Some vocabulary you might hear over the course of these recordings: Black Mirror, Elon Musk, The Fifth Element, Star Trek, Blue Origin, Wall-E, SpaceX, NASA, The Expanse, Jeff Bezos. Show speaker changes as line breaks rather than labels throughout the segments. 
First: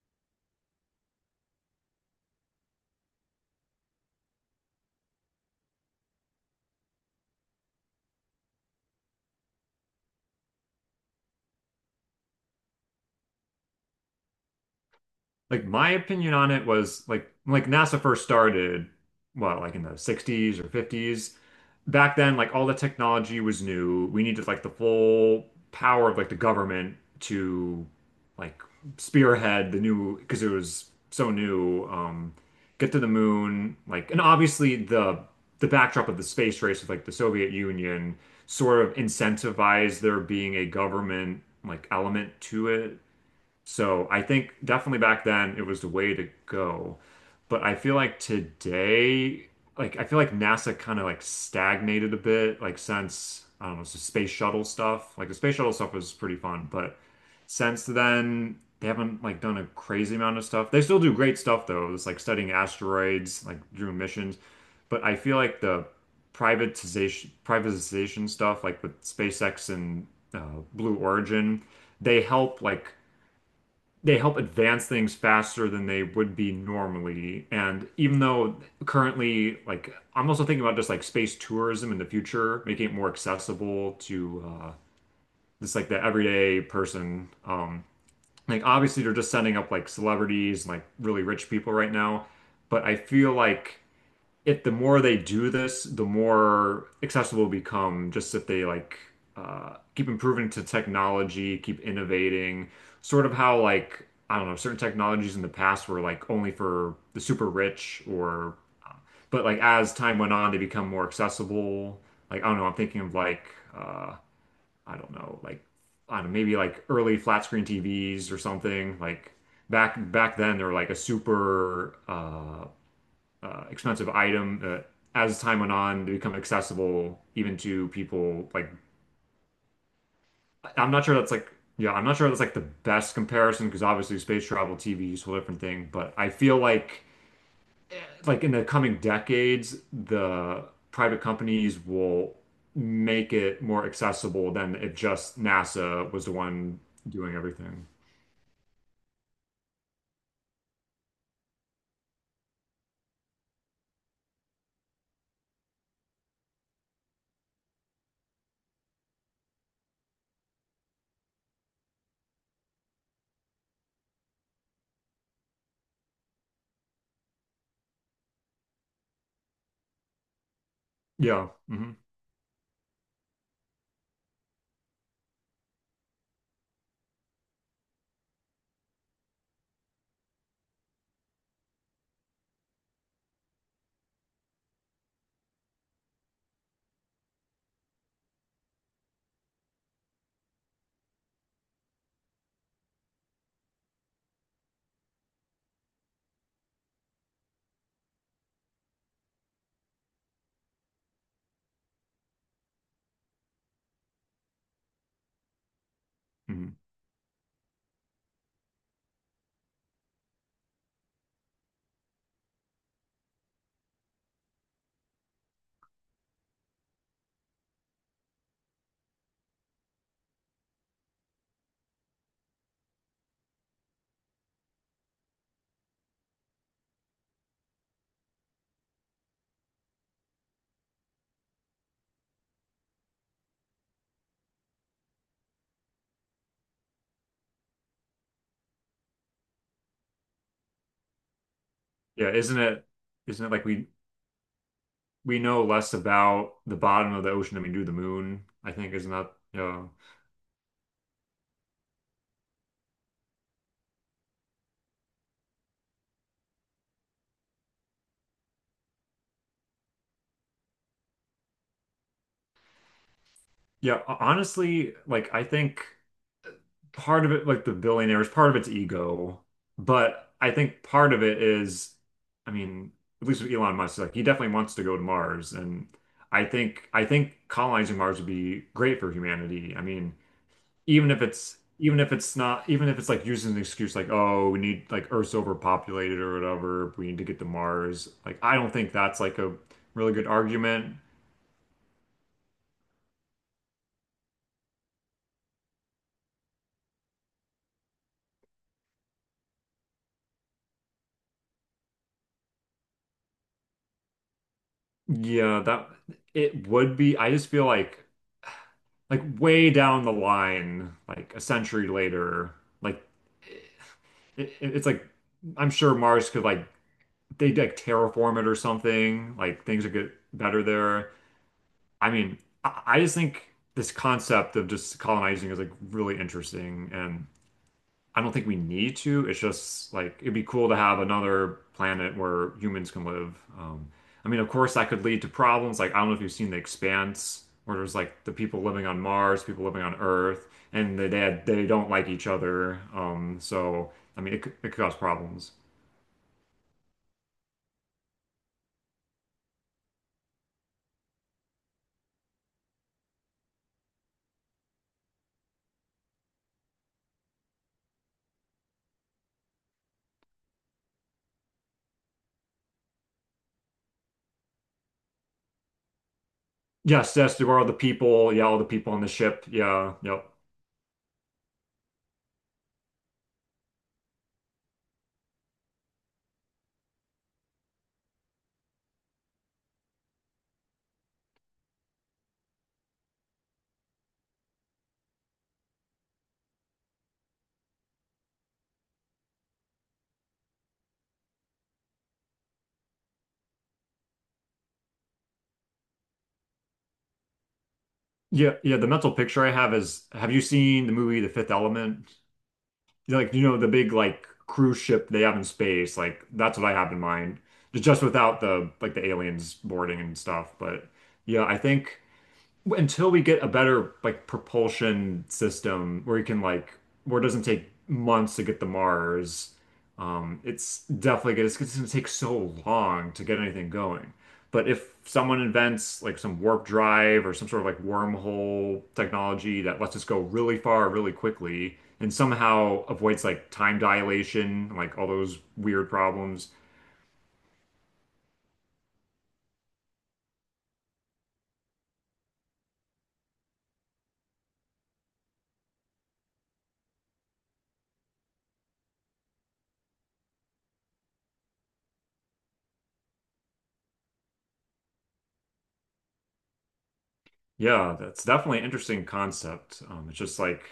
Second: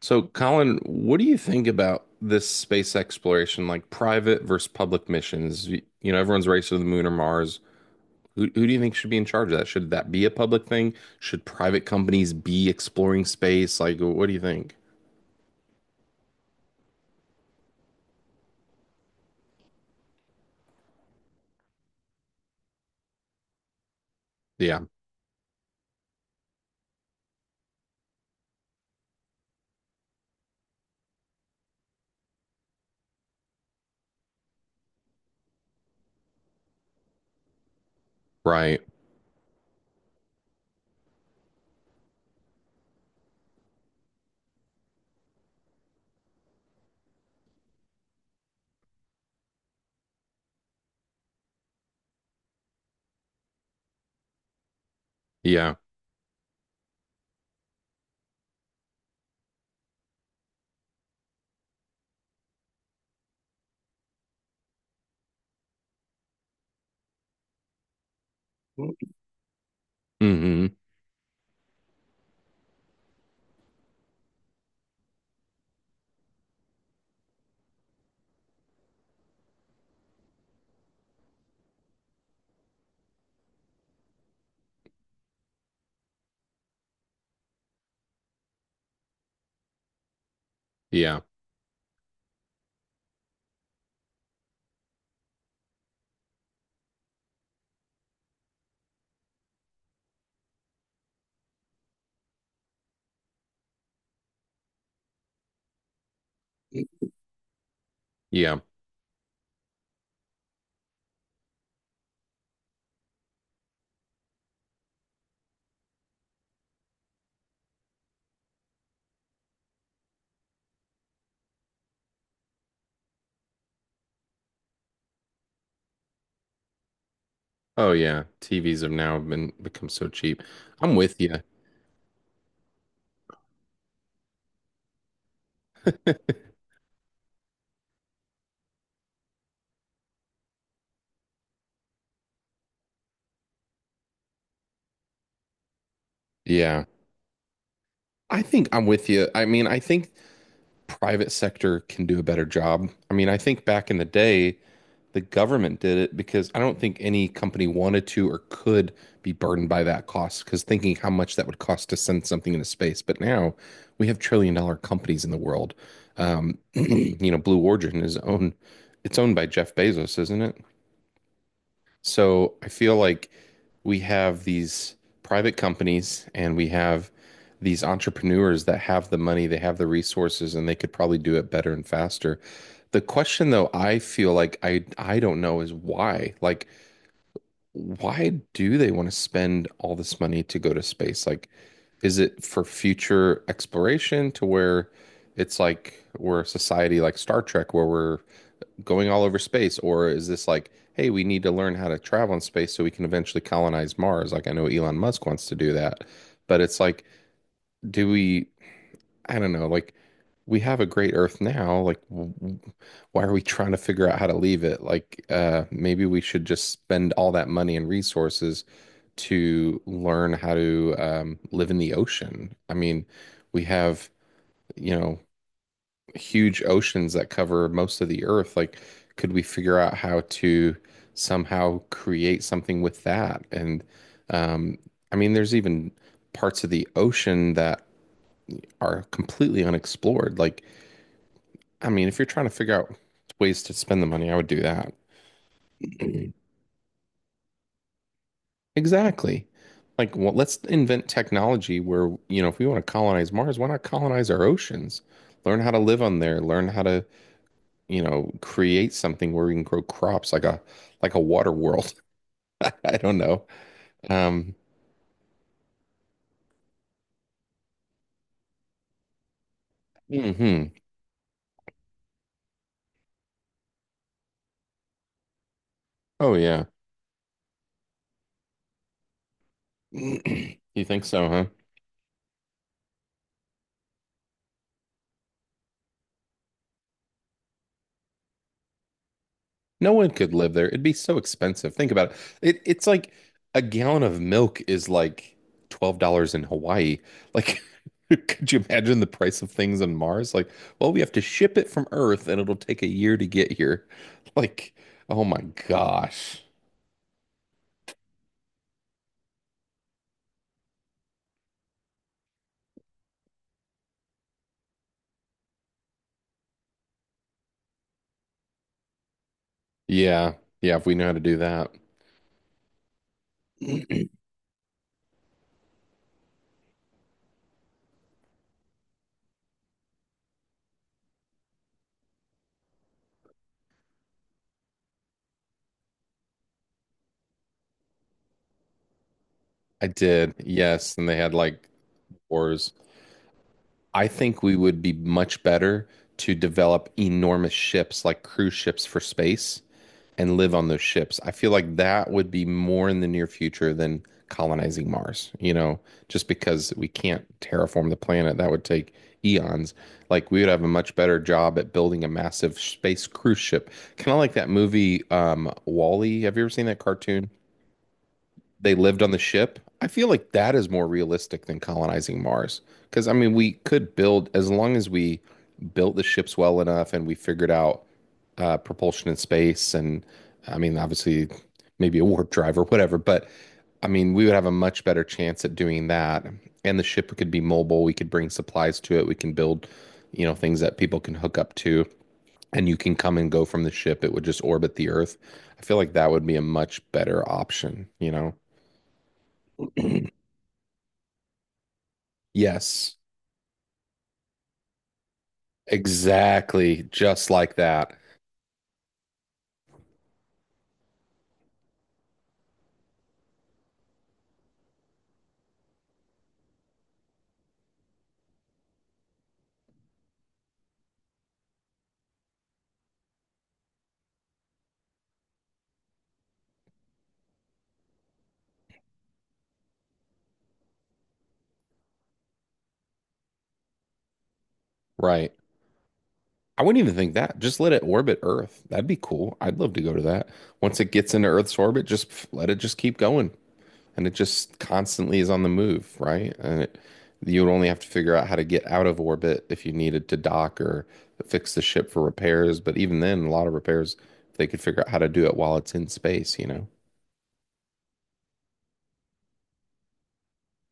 So, Colin, what do you think about this space exploration, like private versus public missions? You know, everyone's racing to the moon or Mars. Who do you think should be in charge of that? Should that be a public thing? Should private companies be exploring space? Like, what do you think?
Like my opinion on it was like NASA first started, what, like in the sixties or fifties. Back then, like all the technology was new. We needed like the
Yeah,
full power of like the government to like spearhead the new because it was so new, get to the moon, like and obviously the backdrop of the space race with like the Soviet Union
right.
sort of incentivized there being a government like element to it, so I think definitely back then it was the way to go. But I feel like today, like I feel like NASA kind of like stagnated a bit, like since I don't know, the space shuttle stuff. Like the space shuttle
Yeah.
stuff was pretty fun, but since then they haven't like done a crazy amount of stuff. They still do great stuff though. It's like studying asteroids, like doing missions. But I feel like the privatization stuff, like with SpaceX and uh,
Mm-hmm.
Blue Origin, they help like they help advance things faster than they would be normally. And even though currently, like, I'm also thinking about just like space tourism in the future, making it more accessible to just like the everyday person. Like, obviously, they're just sending up like celebrities, like
Yeah.
really rich people right now. But I feel like if the more they do this, the more accessible it'll become, just if they like keep improving to technology, keep innovating, sort of how like I don't know, certain technologies in the past were like only for the super rich or
Yeah.
uh, but like as time went on, they become more accessible. Like I don't know, I'm thinking of like uh, I don't know, like I don't know, maybe like early flat screen TVs or something. Like back then, they were like a super expensive item that as time went on, they become accessible even to
Oh yeah.
people like
TVs have now been become so cheap.
I'm
I'm
not sure
with
that's
you.
like yeah, I'm not sure that's like the best comparison because obviously space travel, TV is a whole different thing, but I feel like in the coming decades, the private companies will make it more accessible than if just NASA was the one
Yeah.
doing everything.
I think I'm with you. I mean, I think private sector can do a better job. I mean, I think back in the day, the government did it because I don't think any company wanted to or could be burdened by that cost because thinking how much that would cost to send something into space. But now we have trillion dollar companies in the world. You know, Blue Origin is owned, it's owned by Jeff Bezos, isn't it?
Yeah.
So I feel like we have these private companies and we have these entrepreneurs that have the money, they have the resources, and they could probably do it better and faster. The question though, I feel like I don't know is why. Like, why do they want to spend all this money to go to space? Like, is it for future exploration to where it's like we're a society like Star Trek where we're going all over space, or is this like, hey, we need to learn how to travel in space so we can eventually colonize Mars? Like I know Elon Musk wants to do that, but
Hmm
it's like, do we? I don't know. Like we have a great Earth now. Like why are we trying to figure out how to leave it? Like maybe we should just spend all that money and resources to learn how to live in the ocean. I mean, we have, you know, huge oceans that cover most of the earth. Like, could we figure out how to somehow create something with that? And um, I mean, there's even parts of the ocean that are completely unexplored. Like, I mean, if you're
Yeah,
trying to
isn't
figure
it
out
isn't it
ways
like
to
we
spend the money, I would do that.
we know less about the bottom of the ocean than we do the moon, I think, is not,
Exactly.
yeah.
Like, well, let's invent technology where, you know, if we want to colonize Mars, why not colonize our oceans? Learn how to live on there, learn how to you know, create something where we can grow crops like a water world. I don't know.
Yeah,
Um,
honestly, like I think part of it, like the billionaires, part of it's ego, but I
hmm.
think part of it is, I mean, at least with Elon Musk, like he definitely wants to go to Mars, and
Oh
I
yeah.
think I think colonizing Mars would be great for humanity. I mean,
You think so, huh?
even if it's not even if it's like used as an excuse like oh we need like Earth's overpopulated or whatever we need to get to Mars, like I don't think that's like a
No one
really good
could live there. It'd be
argument.
so expensive. Think about it. It's like a gallon of milk is like $12 in Hawaii. Like could you imagine the price of things on Mars? Like, well, we have to ship it from Earth and it'll take a year to get here. Like, oh my
Yeah, that
gosh.
it would be, I just feel like way down the line like a century later like it's like I'm sure Mars could like they like terraform it or something, like things would get
Yeah.
better
Yeah, if we know
there.
how to do that.
I mean, I just think this concept of just colonizing is like really interesting, and I don't think we need to. It's just like it'd be cool to have another planet where humans can live. I mean, of course, that could lead to problems. Like, I don't know if you've seen The Expanse, where there's like the people living on Mars, people living
I
on
did,
Earth,
yes,
and
and they had
they
like
don't like each
wars.
other. So,
I
I mean,
think we
it
would
could
be
cause
much
problems.
better to develop enormous ships like cruise ships for space and live on those ships. I feel like that would be more in the near future than colonizing Mars, you know, just because we can't terraform the planet. That would take eons. Like we would have a much better job at building a massive space cruise ship. Kind of like that movie, Wall-E. Have you ever seen that
Yes,
cartoon?
yes, there are the people. Yeah, all the
They
people on
lived
the
on the
ship.
ship. I
Yeah,
feel
yep.
like that is more realistic than colonizing Mars. Because, I mean, we could build, as long as we built the ships well enough and we figured out propulsion in space, and I mean, obviously, maybe a warp drive or whatever, but I mean, we would have a much better chance at doing that. And the ship could be mobile. We could bring supplies to it. We can build, you know, things that people can hook up to, and you can come and go from the ship. It would just orbit the Earth. I feel like that would be a much better option, you know?
Yeah, yeah. The mental picture I have is, have you seen the movie The Fifth Element?
Yes,
You know, like, you know, the big like cruise ship they have in space. Like, that's what I
exactly.
have in
Just
mind.
like
Just
that.
just without the like the aliens boarding and stuff. But yeah, I think until we get a better like propulsion system where you can like where it doesn't take months to get to Mars, it's definitely good. It's going to take so long to get anything going. But if someone invents like some warp drive or some sort of like wormhole technology that lets us go really far really quickly and somehow avoids like time dilation, and like all
Right.
those weird problems,
I wouldn't even think that. Just let it orbit Earth. That'd be cool. I'd love to go to that. Once it gets into Earth's orbit, just let it just keep going. And it just constantly is on the move, right? You would only have to figure out how to get out of orbit if you needed to dock or fix the ship for repairs. But even then, a lot of repairs, they could figure out how to do it while it's in space, you know?
yeah, that's definitely an interesting concept. It's just like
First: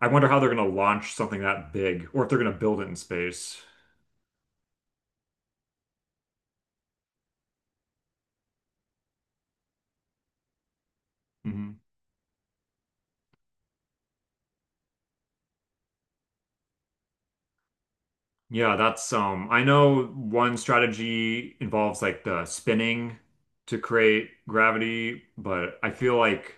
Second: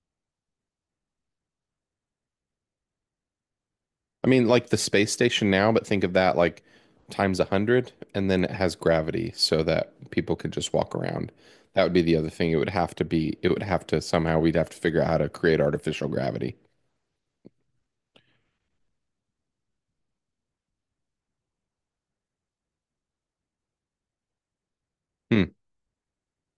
I wonder how they're going to launch something that big or if they're going to build it in space.
I mean, like the space station now, but think of that like times 100, and then it has gravity so that people could just walk around. That
Hmm.
would be the other thing. It would have to somehow, we'd have to figure out how to create artificial gravity.
Yeah, that's I know one strategy involves like the spinning to create gravity,
Hmm.
but I feel like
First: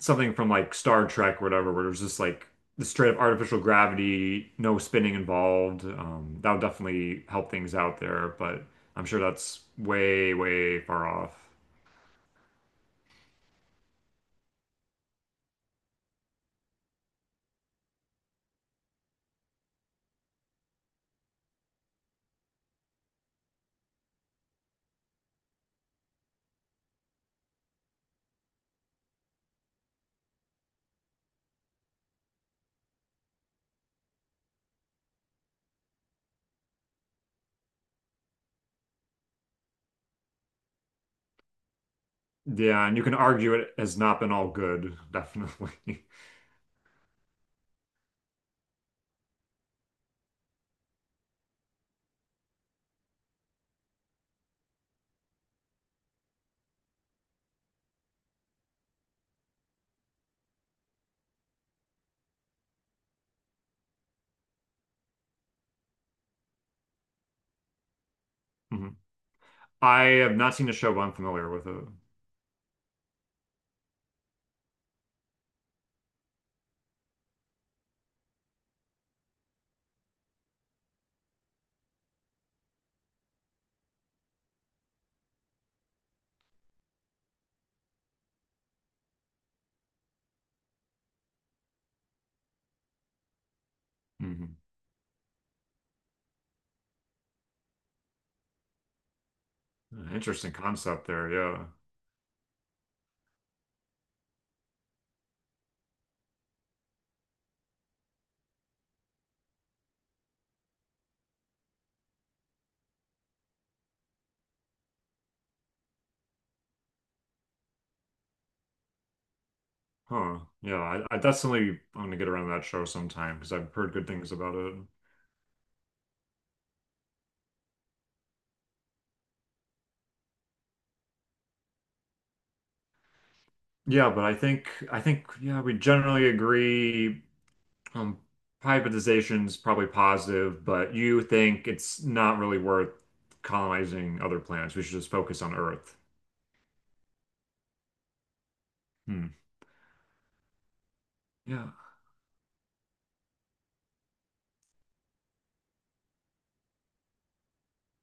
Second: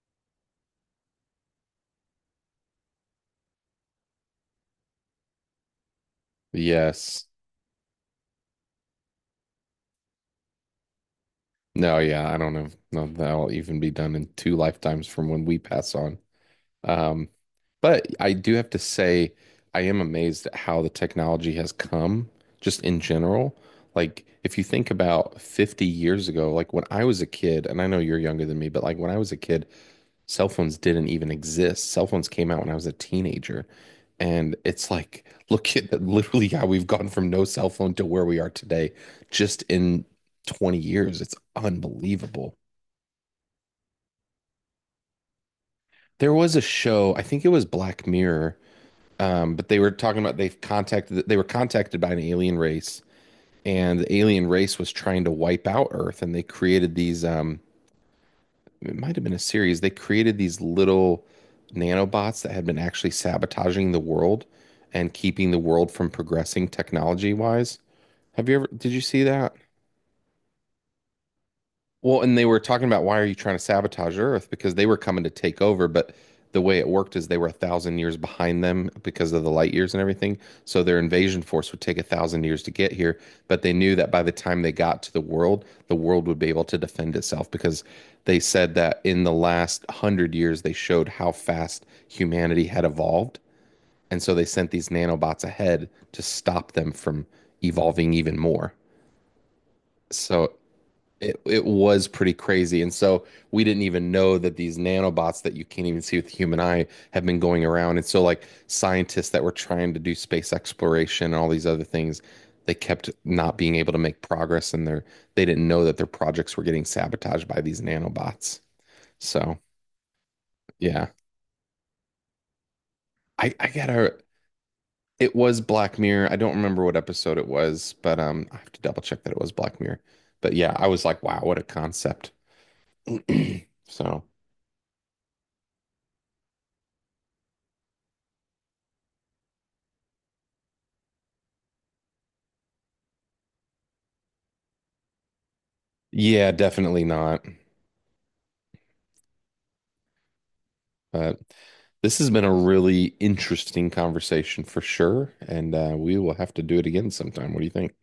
something from like Star Trek or whatever where there's just like the straight up artificial gravity, no spinning involved. That would definitely
Yes.
help things out there, but I'm sure that's way, way far off.
No, yeah, I don't know. No, that'll even be done in 2 lifetimes from when we pass on. Um, but I do have to say, I am amazed at how the technology has come just in general. Like, if you think about 50 years ago, like when I was a kid, and I know you're younger than me, but like when I was a kid, cell phones didn't even exist. Cell phones came out when I was a teenager. And it's like, look at that, literally how we've gone from no cell phone to where we are today just in 20 years. It's unbelievable.
Yeah, and you can argue it has not been all good, definitely.
There was a show, I think it was Black Mirror. But they were talking about they were contacted by an alien race, and the alien race was trying to wipe out Earth, and they created these. It might have been a series. They created these little nanobots that had been actually sabotaging the world and keeping the world from progressing technology wise. Have you ever? Did
Mhm.
you see that?
I have not seen a show, but I'm familiar with it.
Well, and they were talking about why are you trying to sabotage Earth? Because they were coming to take over, but the way it worked is they were 1,000 years behind them because of the light years and everything. So their invasion force would take 1,000 years to get here, but they knew that by the time they got to the world would be able to defend itself because they said that in the last hundred years they showed how fast humanity had evolved. And so they
Hmm.
sent these nanobots ahead to stop them from evolving even more.
Interesting
So
concept there.
it
Yeah.
was pretty crazy. And so we didn't even know that these nanobots that you can't even see with the human eye have been going around. And so like scientists that were trying to do space exploration and all these other things, they kept not being able to make progress and their they didn't know that their projects were getting sabotaged by these nanobots. So
Huh. Yeah.
yeah.
I definitely I'm gonna get around that show sometime because
I
I've heard good
gotta
things about it.
it was Black Mirror. I don't remember what episode it was, but I have to double check that it was Black Mirror. But yeah, I was like, wow, what a concept.
Yeah,
So
but I think yeah, we generally agree um privatization is probably positive, but you think it's not really worth colonizing other planets. We should just focus on Earth.
yeah, definitely not.
Hmm.
But
Yeah.
this has been a really interesting conversation for sure. And we will have to do it again sometime. What do you think?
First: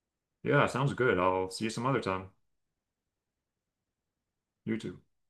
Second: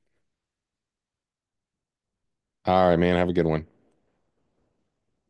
Yeah, sounds good. I'll see you some other time.
All right, man. Have a good one.
You too.